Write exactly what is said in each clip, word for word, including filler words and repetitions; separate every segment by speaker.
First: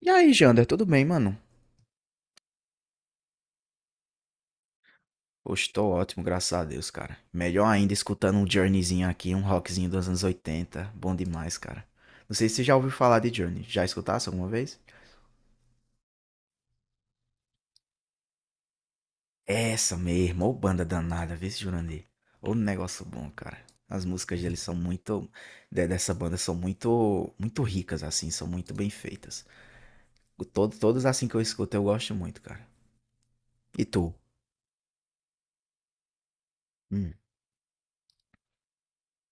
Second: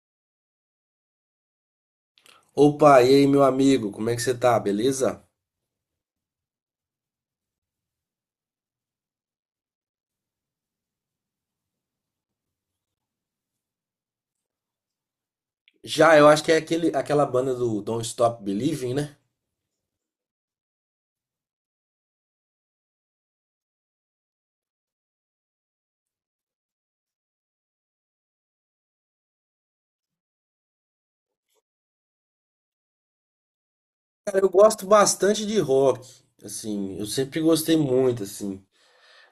Speaker 1: E aí, Jander, tudo bem, mano?
Speaker 2: Opa, e aí, meu amigo, como é que você tá? Beleza?
Speaker 1: Hoje tô ótimo, graças a Deus, cara. Melhor ainda escutando um Journeyzinho aqui, um rockzinho dos anos oitenta. Bom demais, cara. Não sei se você já ouviu falar de Journey. Já escutasse alguma vez?
Speaker 2: Já, eu acho que é aquele, aquela banda do Don't Stop Believing, né?
Speaker 1: Essa mesmo, ô banda danada, vê se Jurandir. Ô negócio bom, cara. As músicas deles são muito. De- dessa banda são muito. Muito ricas, assim, são muito bem feitas. O Todo, todas assim que eu escuto, eu gosto muito, cara. E tu?
Speaker 2: Cara, eu gosto bastante de rock, assim, eu
Speaker 1: Hum,
Speaker 2: sempre gostei muito, assim,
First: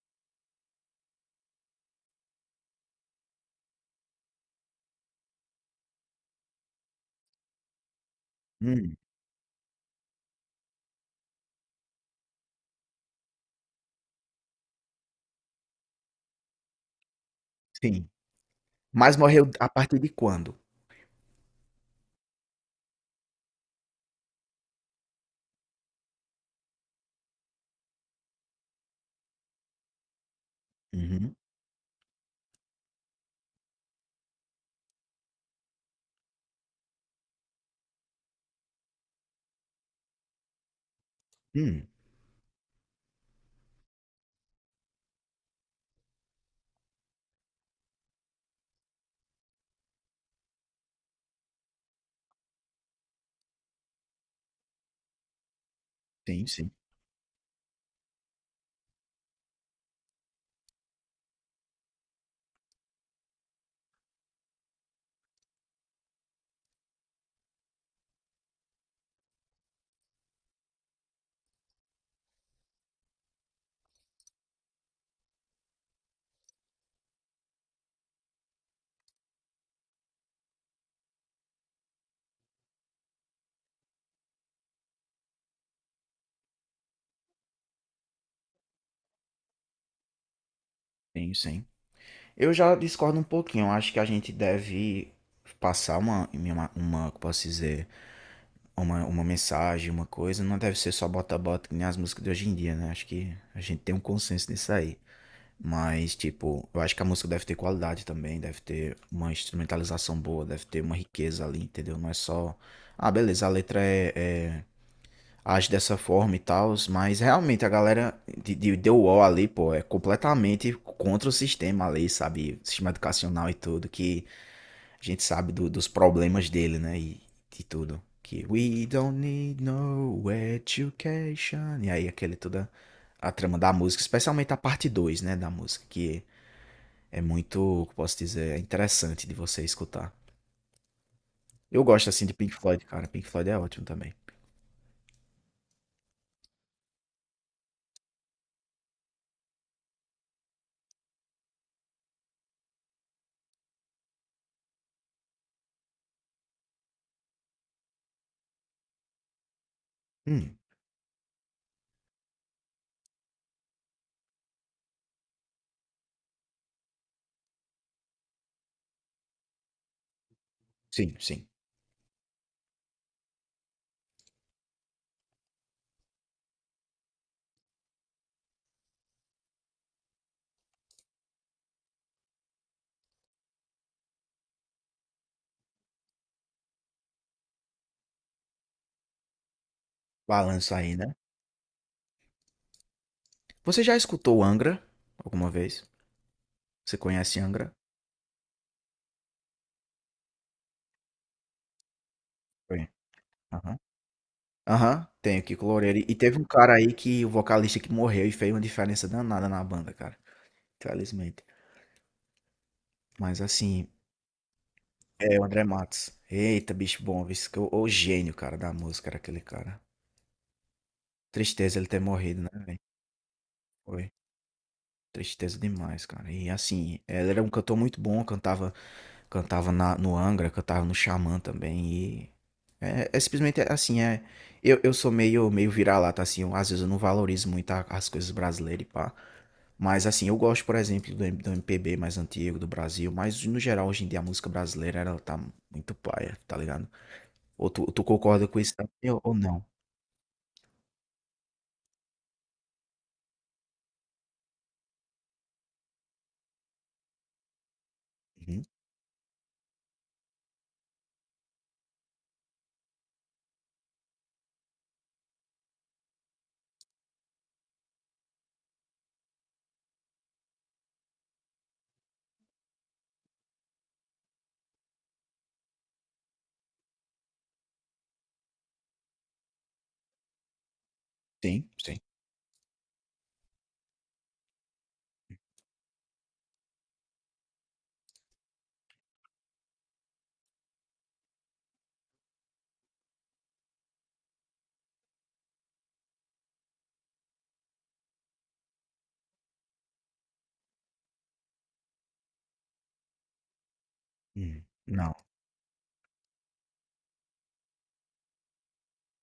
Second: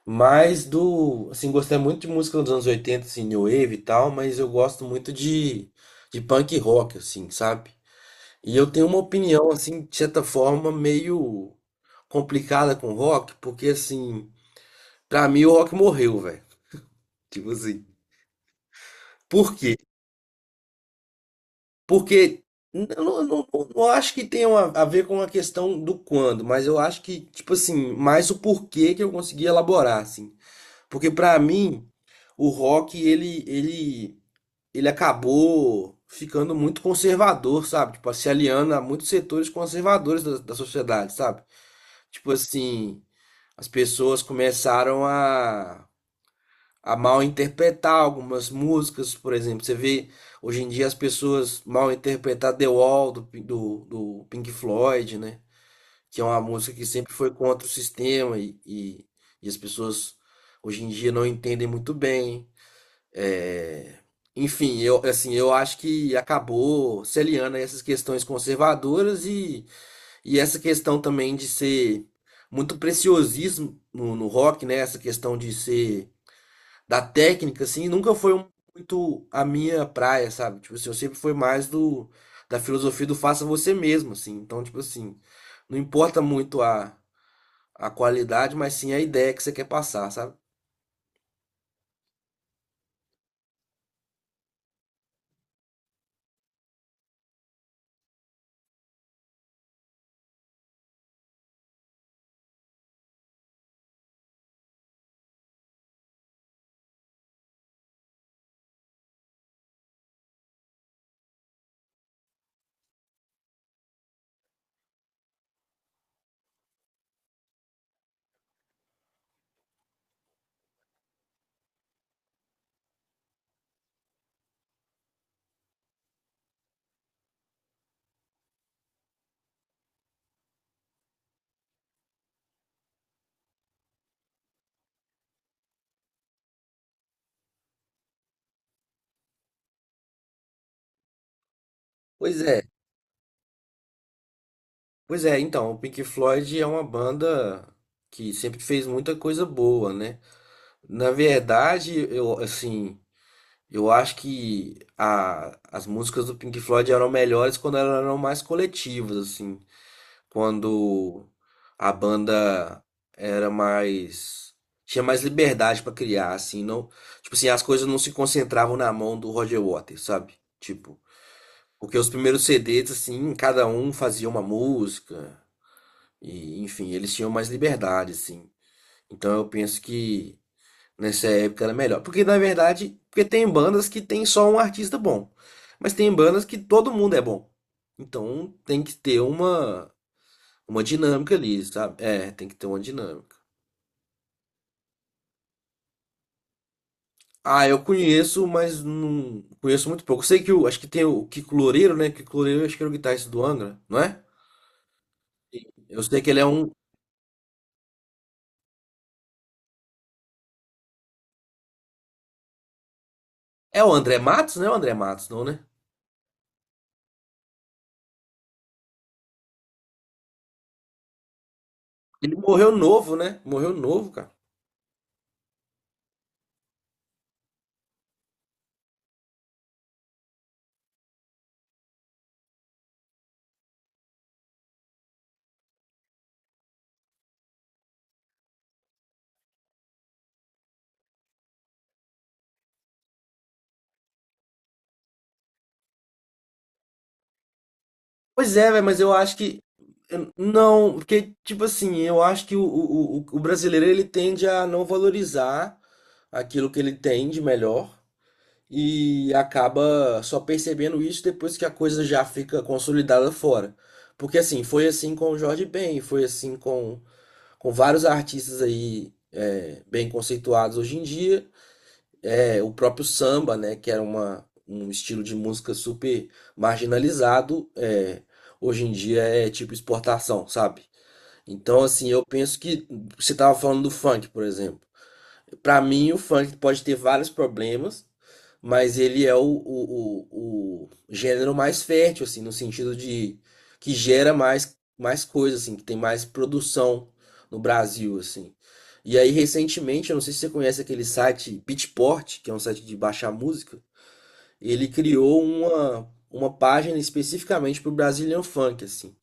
Speaker 2: mas do, assim, gostei muito de música dos anos oitenta, assim, New Wave e tal, mas eu gosto muito de, de punk rock, assim, sabe? E eu tenho
Speaker 1: hum,
Speaker 2: uma opinião, assim, de certa forma, meio complicada com rock, porque, assim, pra mim o rock morreu, velho, tipo assim,
Speaker 1: sim. Mas morreu
Speaker 2: por
Speaker 1: a
Speaker 2: quê?
Speaker 1: partir de quando?
Speaker 2: Porque eu não, não, não- acho que tenha uma- a ver com a questão do quando, mas eu acho que, tipo assim, mais o porquê que eu consegui elaborar, assim. Porque
Speaker 1: Uhum.
Speaker 2: pra mim, o rock, ele, ele, ele acabou ficando muito conservador, sabe? Tipo, se aliando a muitos setores conservadores da, da sociedade, sabe?
Speaker 1: Hum.
Speaker 2: Tipo assim, as pessoas começaram a a mal interpretar algumas músicas, por exemplo. Você vê hoje em dia as pessoas mal interpretar The Wall do, Pin- do, do Pink Floyd, né? Que é uma
Speaker 1: Sim, sim,
Speaker 2: música que sempre foi contra o sistema e, e, e as pessoas hoje em dia não entendem muito bem. É, enfim, eu, assim, eu acho que acabou se aliando a essas questões conservadoras e, e essa questão também de ser muito preciosismo no, no rock, né? Essa questão de ser da técnica, assim, nunca foi um- muito a minha praia, sabe? Tipo assim, eu sempre fui mais do da filosofia do faça você mesmo, assim. Então, tipo assim, não importa muito a, a qualidade, mas sim a ideia que você quer passar, sabe?
Speaker 1: sim, sim. Eu já discordo um pouquinho. Eu acho que a gente deve passar uma, uma, uma como posso dizer, uma, uma mensagem, uma coisa. Não deve ser só bota-bota, que nem as músicas de hoje em dia, né? Acho que a gente tem um consenso nisso aí. Mas, tipo, eu acho que a música deve ter qualidade também, deve ter uma instrumentalização boa, deve ter uma riqueza ali, entendeu? Não é só. Ah, beleza, a letra é, é age dessa forma e tal, mas realmente a galera de, de The Wall ali, pô, é completamente contra o sistema ali, sabe? Sistema educacional e tudo, que a gente sabe do- dos problemas dele, né? E de tudo. Que we don't need no education. E aí aquele toda a trama da música, especialmente a parte dois, né, da música, que é muito, que posso dizer, é interessante de você escutar. Eu gosto assim de
Speaker 2: Pois
Speaker 1: Pink
Speaker 2: é,
Speaker 1: Floyd, cara. Pink Floyd é ótimo também.
Speaker 2: pois é, então, o Pink Floyd é uma banda que sempre fez muita coisa boa, né? Na verdade, eu, assim, eu acho que a, as músicas do Pink Floyd eram melhores quando elas eram mais coletivas, assim.
Speaker 1: Hum,
Speaker 2: Quando a banda era mais, tinha mais liberdade pra criar, assim, não, tipo assim, as coisas não se concentravam na mão do Roger Waters, sabe? Tipo,
Speaker 1: sim, sim.
Speaker 2: porque os primeiros C Ds assim, cada um fazia uma música e enfim, eles tinham mais liberdade assim. Então eu penso que nessa época era melhor, porque na verdade, porque tem bandas que tem só um artista bom, mas tem bandas que todo mundo é bom. Então tem que ter uma
Speaker 1: Balanço
Speaker 2: uma
Speaker 1: aí, né?
Speaker 2: dinâmica ali, sabe? É, tem que ter uma dinâmica.
Speaker 1: Você já escutou Angra alguma vez? Você conhece
Speaker 2: Ah,
Speaker 1: Angra?
Speaker 2: eu conheço, mas não conheço muito pouco. Sei que o, acho que tem o Kiko Loureiro, né? Kiko Loureiro, acho que
Speaker 1: Conhe
Speaker 2: era o guitarrista do
Speaker 1: Aham.
Speaker 2: Angra, não é?
Speaker 1: Aham, tem o
Speaker 2: Sim.
Speaker 1: Kiko Loureiro.
Speaker 2: Eu
Speaker 1: E
Speaker 2: sei que
Speaker 1: teve
Speaker 2: ele
Speaker 1: um
Speaker 2: é um.
Speaker 1: cara aí que o vocalista que morreu e fez uma diferença danada na banda, cara. Infelizmente. Mas
Speaker 2: É
Speaker 1: assim,
Speaker 2: o André Matos, né? O André Matos,
Speaker 1: é o
Speaker 2: não, né?
Speaker 1: André Matos. Eita, bicho bom, viu? Esse que- é O, o gênio, cara, da música era aquele cara. Tristeza ele ter
Speaker 2: Ele
Speaker 1: morrido, né,
Speaker 2: morreu
Speaker 1: velho?
Speaker 2: novo, né? Morreu novo,
Speaker 1: Foi.
Speaker 2: cara.
Speaker 1: Tristeza demais, cara. E assim, ela era um cantor muito bom, cantava, cantava na, no Angra, cantava no Xamã também. E é, é simplesmente é, assim, é. Eu, eu sou meio, meio vira-lata, assim, eu, às vezes eu não valorizo muito a- as coisas brasileiras e pá. Mas assim, eu gosto, por exemplo, do, M- do M P B mais antigo do Brasil, mas no geral, hoje em dia, a música brasileira, ela tá muito paia, tá ligado? Ou tu, tu concorda
Speaker 2: Pois
Speaker 1: com
Speaker 2: é,
Speaker 1: isso
Speaker 2: velho, mas
Speaker 1: também,
Speaker 2: eu
Speaker 1: ou ou
Speaker 2: acho que
Speaker 1: não?
Speaker 2: eu- não, porque, tipo assim, eu acho que o, o, o o brasileiro ele tende a não valorizar aquilo que ele tem de melhor.
Speaker 1: Uhum.
Speaker 2: E acaba só percebendo isso depois que a coisa já fica consolidada fora. Porque assim, foi assim com o Jorge Ben, foi assim com, com vários artistas aí é, bem conceituados hoje em dia. É, o próprio samba, né, que era uma, um estilo de música super marginalizado, é, hoje em dia é tipo exportação, sabe?
Speaker 1: Sim,
Speaker 2: Então,
Speaker 1: sim.
Speaker 2: assim, eu penso que você estava falando do funk, por exemplo. Para mim, o funk pode ter vários problemas, mas ele é o, o, o, o gênero mais fértil, assim, no sentido de que gera mais, mais coisa, assim, que tem mais produção no Brasil, assim. E aí, recentemente, eu não sei se você conhece aquele site Beatport, que é um site de baixar música,
Speaker 1: Hum.
Speaker 2: ele
Speaker 1: Não.
Speaker 2: criou uma, uma página especificamente pro Brazilian Funk, assim.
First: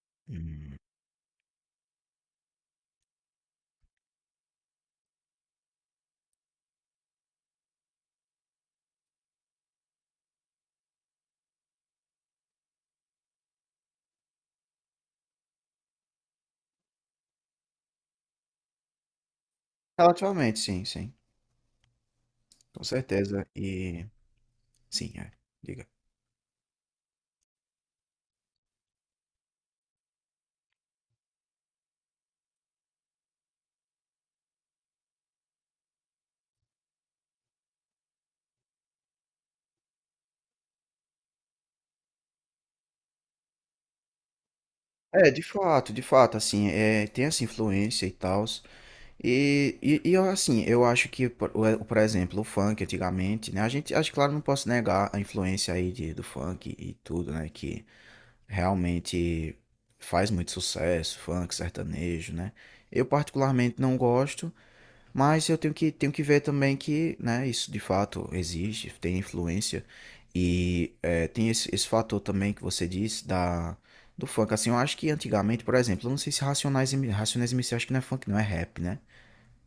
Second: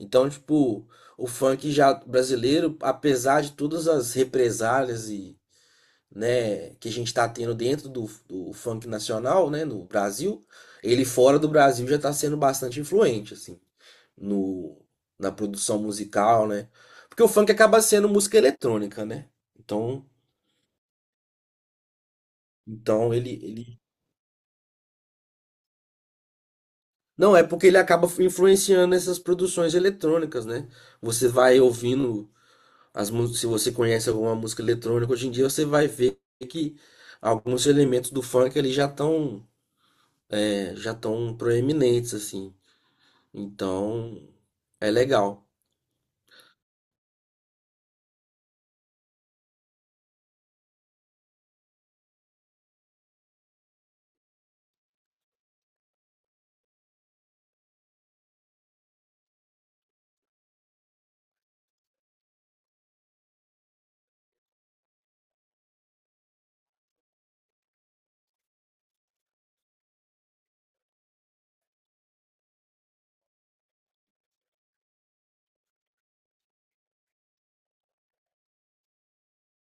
Speaker 2: Então,
Speaker 1: Hum.
Speaker 2: tipo, o funk já brasileiro, apesar de todas as represálias e né, que a gente está tendo dentro do, do funk nacional, né, no Brasil, ele fora do Brasil já está sendo bastante influente, assim, no, na produção musical, né? Porque o funk acaba sendo música eletrônica, né? Então,
Speaker 1: Relativamente, sim, sim. Com
Speaker 2: então ele,
Speaker 1: certeza.
Speaker 2: ele...
Speaker 1: E sim, é. Diga.
Speaker 2: Não, é porque ele acaba influenciando essas produções eletrônicas, né? Você vai ouvindo as músicas, se você conhece alguma música eletrônica hoje em dia, você vai ver que alguns elementos do funk ali já estão já estão proeminentes assim. Então, é
Speaker 1: É, de
Speaker 2: legal.
Speaker 1: fato, de fato, assim, é, tem essa influência e tal. E, e, e eu, assim, eu acho que, por, o- é, por exemplo, o funk antigamente, né? A gente, acho que, claro, não posso negar a influência aí de, do funk e tudo, né? Que realmente faz muito sucesso, funk, sertanejo, né? Eu particularmente não gosto. Mas eu tenho que, tenho que ver também que, né, isso de fato existe, tem influência. E é, tem esse, esse fator também que você disse da, do funk. Assim, eu acho que antigamente, por exemplo, eu não sei se Racionais, M- Racionais M C, acho que não é funk, não é rap, né?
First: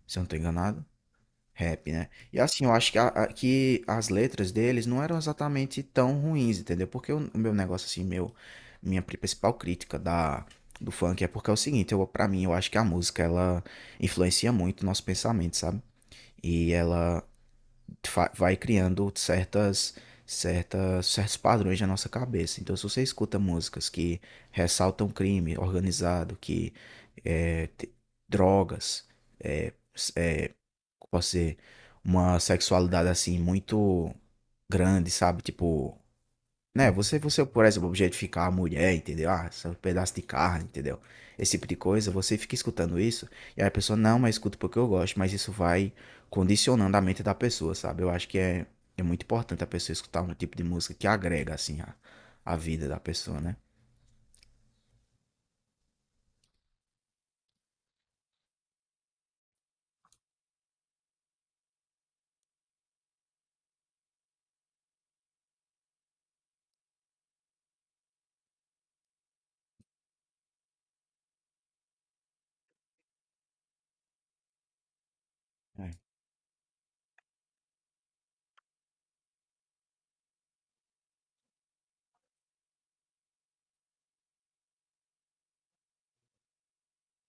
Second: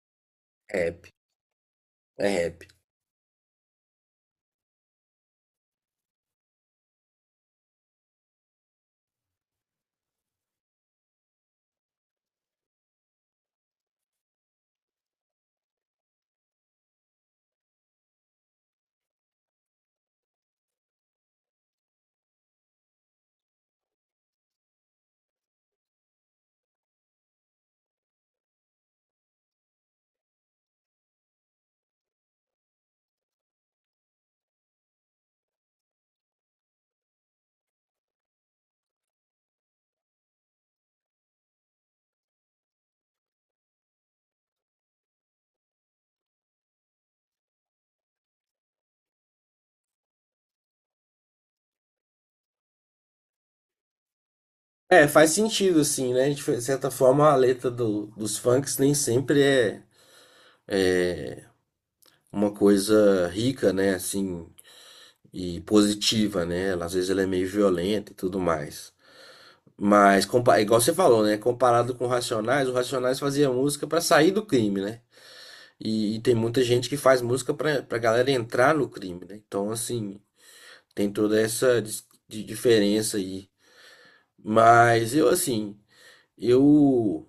Speaker 1: Se eu não tô
Speaker 2: É
Speaker 1: enganado.
Speaker 2: rap,
Speaker 1: Rap, né?
Speaker 2: é
Speaker 1: E assim,
Speaker 2: rap.
Speaker 1: eu acho que, a- a- que as letras deles não eram exatamente tão ruins, entendeu? Porque o, o meu negócio, assim, meu, minha pri- principal crítica da, do funk é porque é o seguinte, eu, pra mim, eu acho que a música, ela influencia muito o nosso pensamento, sabe? E ela fa- vai criando certas, certas, certos padrões na nossa cabeça. Então, se você escuta músicas que ressaltam crime organizado, que é, te- drogas, é, s- é, como posso dizer, uma sexualidade assim muito grande, sabe? Tipo, né? Você, você, por exemplo, objetificar a mulher, entendeu? Ah, esse é um pedaço de carne, entendeu? Esse tipo de coisa, você fica escutando isso, e aí a pessoa, não, mas escuta porque eu gosto, mas isso vai condicionando a mente da pessoa, sabe? Eu acho que é, é muito importante a pessoa escutar um tipo de música que agrega, assim, a, a vida da pessoa, né?
Speaker 2: É, faz sentido, assim, né? De certa forma, a letra do- dos funks nem sempre é uma coisa rica, né? Assim, e positiva, né? Ela, às vezes ela é meio violenta e tudo mais. Mas, compa- igual você falou, né? Comparado com o Racionais, o Racionais fazia música pra sair do crime, né?
Speaker 1: É.
Speaker 2: E, e tem muita gente que faz música pra, pra galera entrar no crime, né? Então, assim, tem toda essa dis- de diferença aí. Mas eu, assim. Eu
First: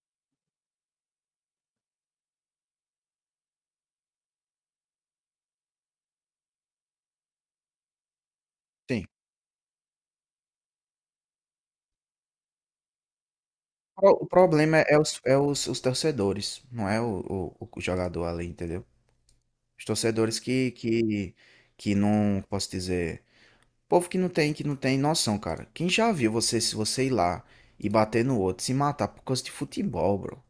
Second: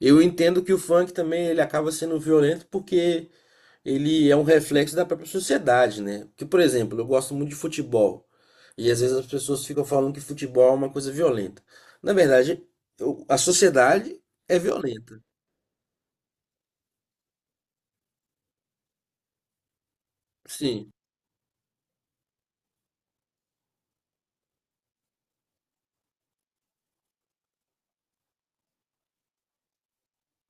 Speaker 2: eu entendo que o funk também ele acaba sendo violento porque ele é um reflexo da própria sociedade, né? Porque, por exemplo, eu gosto muito de futebol e às
Speaker 1: Sim.
Speaker 2: vezes as pessoas ficam falando que futebol é uma coisa violenta. Na verdade, eu- a
Speaker 1: Pro-
Speaker 2: sociedade
Speaker 1: O
Speaker 2: é
Speaker 1: problema é é os,
Speaker 2: violenta.
Speaker 1: é os, os torcedores, não é o, o, o jogador ali, entendeu? Os torcedores que,
Speaker 2: Sim.
Speaker 1: que, que não, posso dizer. Povo que não tem, que não tem noção, cara. Quem já viu você, se você ir lá e bater no outro, se matar por causa de futebol, bro?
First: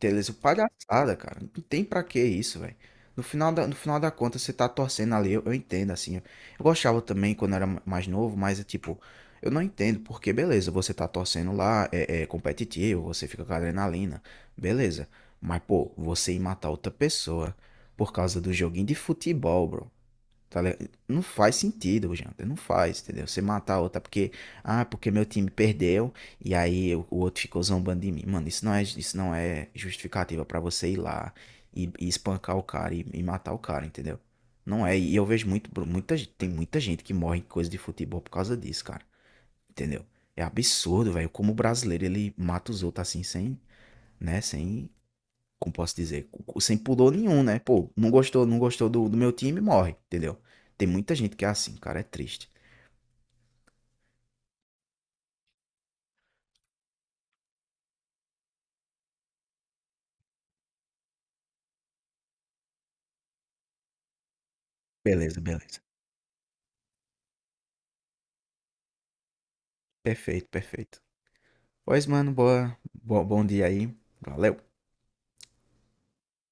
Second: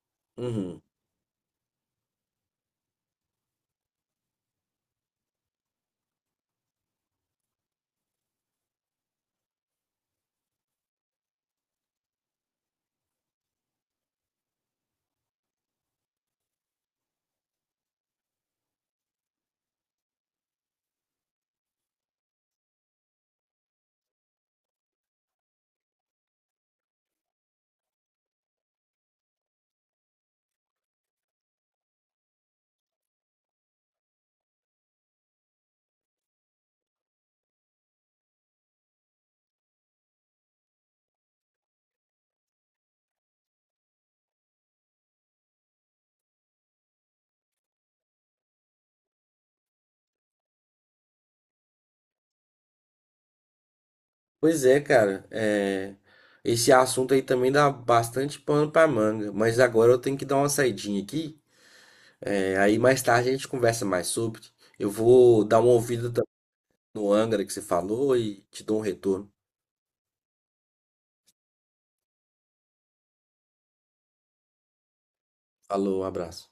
Speaker 1: Beleza,
Speaker 2: Uhum.
Speaker 1: palhaçada, cara. Não tem pra que isso, velho. No final da, no final da conta, você tá torcendo ali, eu, eu entendo, assim. Eu eu gostava também quando era ma- mais novo, mas é tipo, eu não entendo porque, beleza, você tá torcendo lá, é, é competitivo, você fica com adrenalina, beleza. Mas, pô, você ir matar outra pessoa por causa do joguinho de futebol, bro. Tá ligado? Não faz sentido, Janta. Não faz, entendeu? Você matar a outra porque. Ah, porque meu time perdeu e aí o o outro ficou zombando de mim. Mano, isso não é, isso não é justificativa pra você ir lá e, e espancar o cara e, e matar o cara, entendeu? Não é. E eu vejo muito, muita, gente- tem muita gente que morre em coisa de futebol por causa disso, cara. Entendeu? É absurdo, velho. Como o brasileiro ele mata os outros assim, sem, né? Sem como posso dizer, cu- sem pudor nenhum, né? Pô, não gostou, não gostou do, do meu time, morre, entendeu? Tem muita gente que é assim, cara, é triste.
Speaker 2: Pois é, cara. É, esse assunto aí também dá bastante pano pra manga. Mas agora eu tenho que dar uma saidinha aqui. É, aí mais tarde a gente conversa mais sobre. Eu
Speaker 1: Beleza,
Speaker 2: vou dar uma
Speaker 1: beleza.
Speaker 2: ouvida no Angra que você falou e te dou um retorno.
Speaker 1: Perfeito, perfeito. Pois, mano, boa, bo- bom dia aí. Valeu.
Speaker 2: Alô, um abraço.